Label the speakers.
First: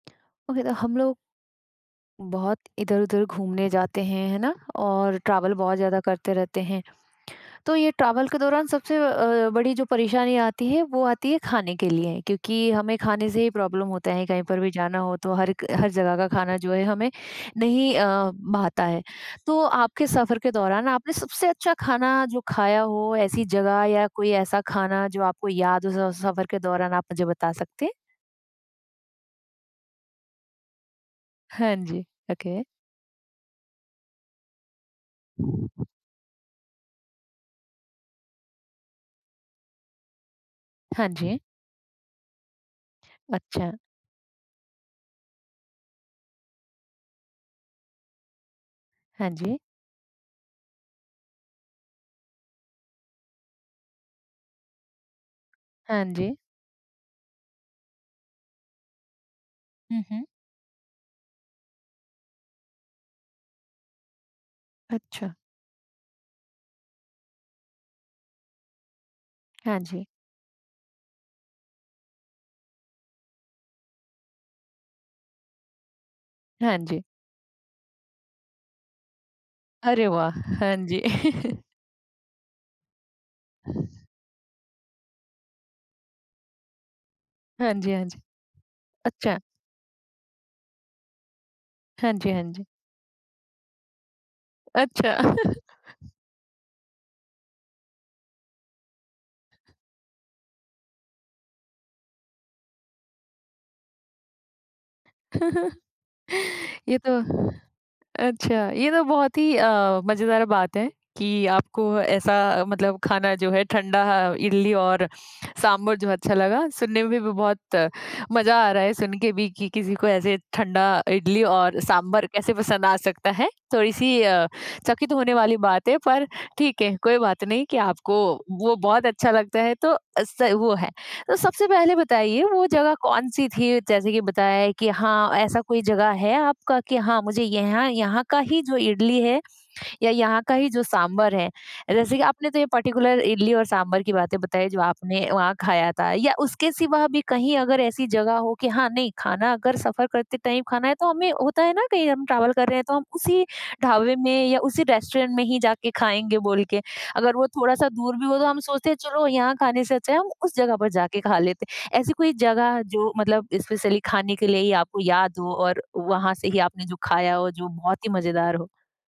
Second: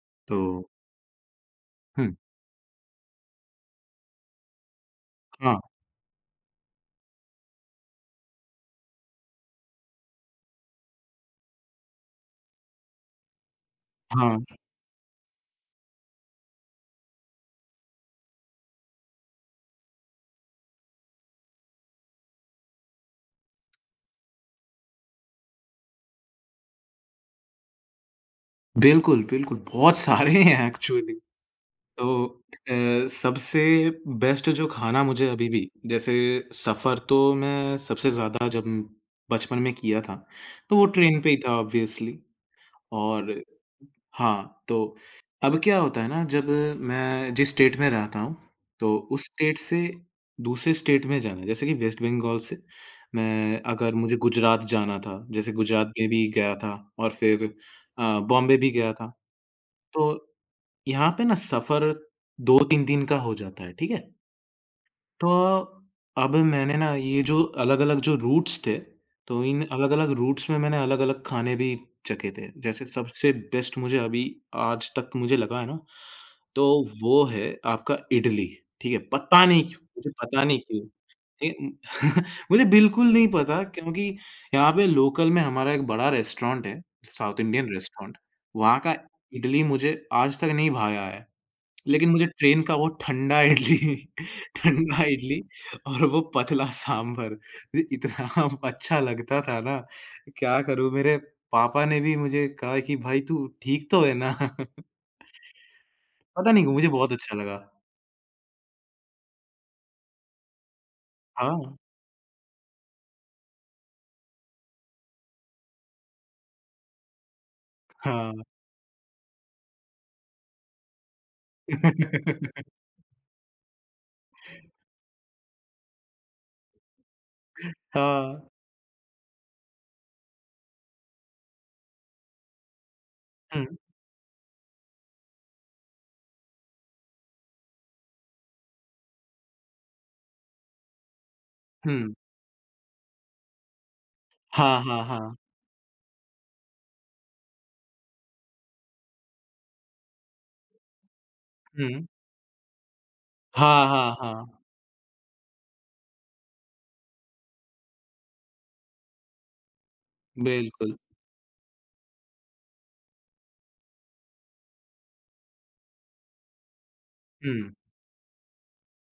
Speaker 1: तो
Speaker 2: ओके तो हम लोग
Speaker 1: हुँ।
Speaker 2: बहुत इधर-उधर घूमने जाते हैं, है ना, और ट्रैवल
Speaker 1: हाँ।
Speaker 2: बहुत ज़्यादा करते रहते हैं, तो ये ट्रैवल के दौरान सबसे अ, बड़ी जो परेशानी आती है वो आती है खाने के लिए क्योंकि हमें खाने से ही प्रॉब्लम होता है कहीं
Speaker 1: हाँ।
Speaker 2: पर भी जाना हो तो, हर एक हर जगह का खाना जो है हमें अ, नहीं अ, भाता है। तो आपके सफ़र के दौरान आपने सबसे अच्छा खाना जो खाया हो ऐसी जगह या कोई ऐसा खाना जो आपको याद हो स सफ़र के दौरान, आप मुझे बता सकते हैं?
Speaker 1: बिल्कुल, बिल्कुल। बहुत सारे हैं एक्चुअली।
Speaker 2: हाँ जी।
Speaker 1: तो
Speaker 2: ओके।
Speaker 1: अ, सबसे बेस्ट जो खाना मुझे अभी भी जैसे सफ़र तो मैं सबसे ज़्यादा जब बचपन में किया था तो वो
Speaker 2: हाँ
Speaker 1: ट्रेन पे ही
Speaker 2: जी।
Speaker 1: था ऑब्वियसली और
Speaker 2: अच्छा।
Speaker 1: हाँ, तो अब क्या होता है ना जब मैं जिस स्टेट में रहता हूँ, तो उस
Speaker 2: हाँ
Speaker 1: स्टेट
Speaker 2: जी।
Speaker 1: से दूसरे स्टेट में जाना है, जैसे कि वेस्ट बंगाल से मैं अगर मुझे गुजरात जाना था, जैसे गुजरात
Speaker 2: हाँ
Speaker 1: में भी
Speaker 2: जी।
Speaker 1: गया था और फिर अ, बॉम्बे भी गया था,
Speaker 2: हुँ, हुँ।
Speaker 1: तो यहाँ पे ना सफ़र 2-3 दिन का हो जाता है, ठीक है? तो
Speaker 2: अच्छा।
Speaker 1: अ, अब मैंने ना ये जो अलग-अलग जो रूट्स थे, तो इन
Speaker 2: हाँ जी।
Speaker 1: अलग-अलग रूट्स में मैंने अलग-अलग खाने भी चखे थे जैसे सबसे बेस्ट मुझे अभी आज तक मुझे लगा है ना, तो
Speaker 2: हाँ जी।
Speaker 1: वो है आपका इडली, ठीक है, पता नहीं क्यों
Speaker 2: अरे
Speaker 1: मुझे
Speaker 2: वाह!
Speaker 1: पता नहीं
Speaker 2: हाँ
Speaker 1: क्यों
Speaker 2: जी।
Speaker 1: त मुझे बिल्कुल नहीं पता क्योंकि यहाँ पे लोकल में हमारा एक बड़ा रेस्टोरेंट है, साउथ इंडियन
Speaker 2: हाँ जी, हाँ
Speaker 1: रेस्टोरेंट,
Speaker 2: जी।
Speaker 1: वहाँ का
Speaker 2: अच्छा।
Speaker 1: इडली मुझे आज तक नहीं भाया है लेकिन
Speaker 2: हाँ
Speaker 1: मुझे
Speaker 2: जी, हाँ
Speaker 1: ट्रेन
Speaker 2: जी।
Speaker 1: का वो ठंडा इडली ठंडा
Speaker 2: अच्छा।
Speaker 1: इडली और वो पतला सांभर इ इतना अच्छा लगता था ना क्या करूँ, मेरे पापा ने भी मुझे कहा कि भाई तू ठीक तो है ना? पता नहीं क्यों, मुझे
Speaker 2: ये
Speaker 1: बहुत
Speaker 2: तो
Speaker 1: अच्छा लगा।
Speaker 2: अच्छा, ये तो बहुत ही अ, मजेदार बात है कि
Speaker 1: हाँ।
Speaker 2: आपको ऐसा मतलब खाना जो है ठंडा इडली और साँभर जो अच्छा लगा, सुनने में भी बहुत
Speaker 1: हाँ।
Speaker 2: मज़ा आ रहा है सुन के भी कि किसी को ऐसे ठंडा इडली और साँभर कैसे पसंद आ सकता है? थोड़ी-सी अ, चकित होने वाली बात है पर ठीक है, कोई बात नहीं कि आपको
Speaker 1: हाँ।
Speaker 2: वो बहुत अच्छा लगता है तो स वो है। तो सबसे पहले बताइए वो जगह कौन-सी
Speaker 1: हुँ।
Speaker 2: थी जैसे कि बताया है कि हाँ, ऐसा कोई जगह है आपका कि हाँ, मुझे यहाँ यहाँ का ही जो इडली है या यहाँ का ही जो साँभर है अ,
Speaker 1: हुँ।
Speaker 2: जैसे कि आपने तो ये पर्टिकुलर इडली और साँभर की बातें बताई
Speaker 1: हाँ,
Speaker 2: जो
Speaker 1: हाँ,
Speaker 2: आपने
Speaker 1: हाँ।
Speaker 2: वहाँ खाया था या उसके सिवा भी कहीं अगर ऐसी जगह हो कि हाँ नहीं खाना अगर सफ़र करते टाइम खाना है तो हमें होता है ना
Speaker 1: हुँ।
Speaker 2: कहीं हम ट्रैवल कर रहे हैं तो हम उसी
Speaker 1: हाँ, हाँ,
Speaker 2: ढाबे में
Speaker 1: हाँ।
Speaker 2: या उसी रेस्टोरेंट में ही जा के खाएँगे बोल के। अगर वो थोड़ा-सा दूर भी हो तो हम सोचते हैं चलो यहाँ खाने से अच्छा है हम उस जगह पर
Speaker 1: बिल्कुल।
Speaker 2: जाके खा लेते हैं। ऐसी कोई जगह जो मतलब स्पेशली खाने के लिए ही आपको याद हो और वहाँ से ही आपने जो खाया हो, जो
Speaker 1: हुँ।
Speaker 2: बहुत ही मज़ेदार हो?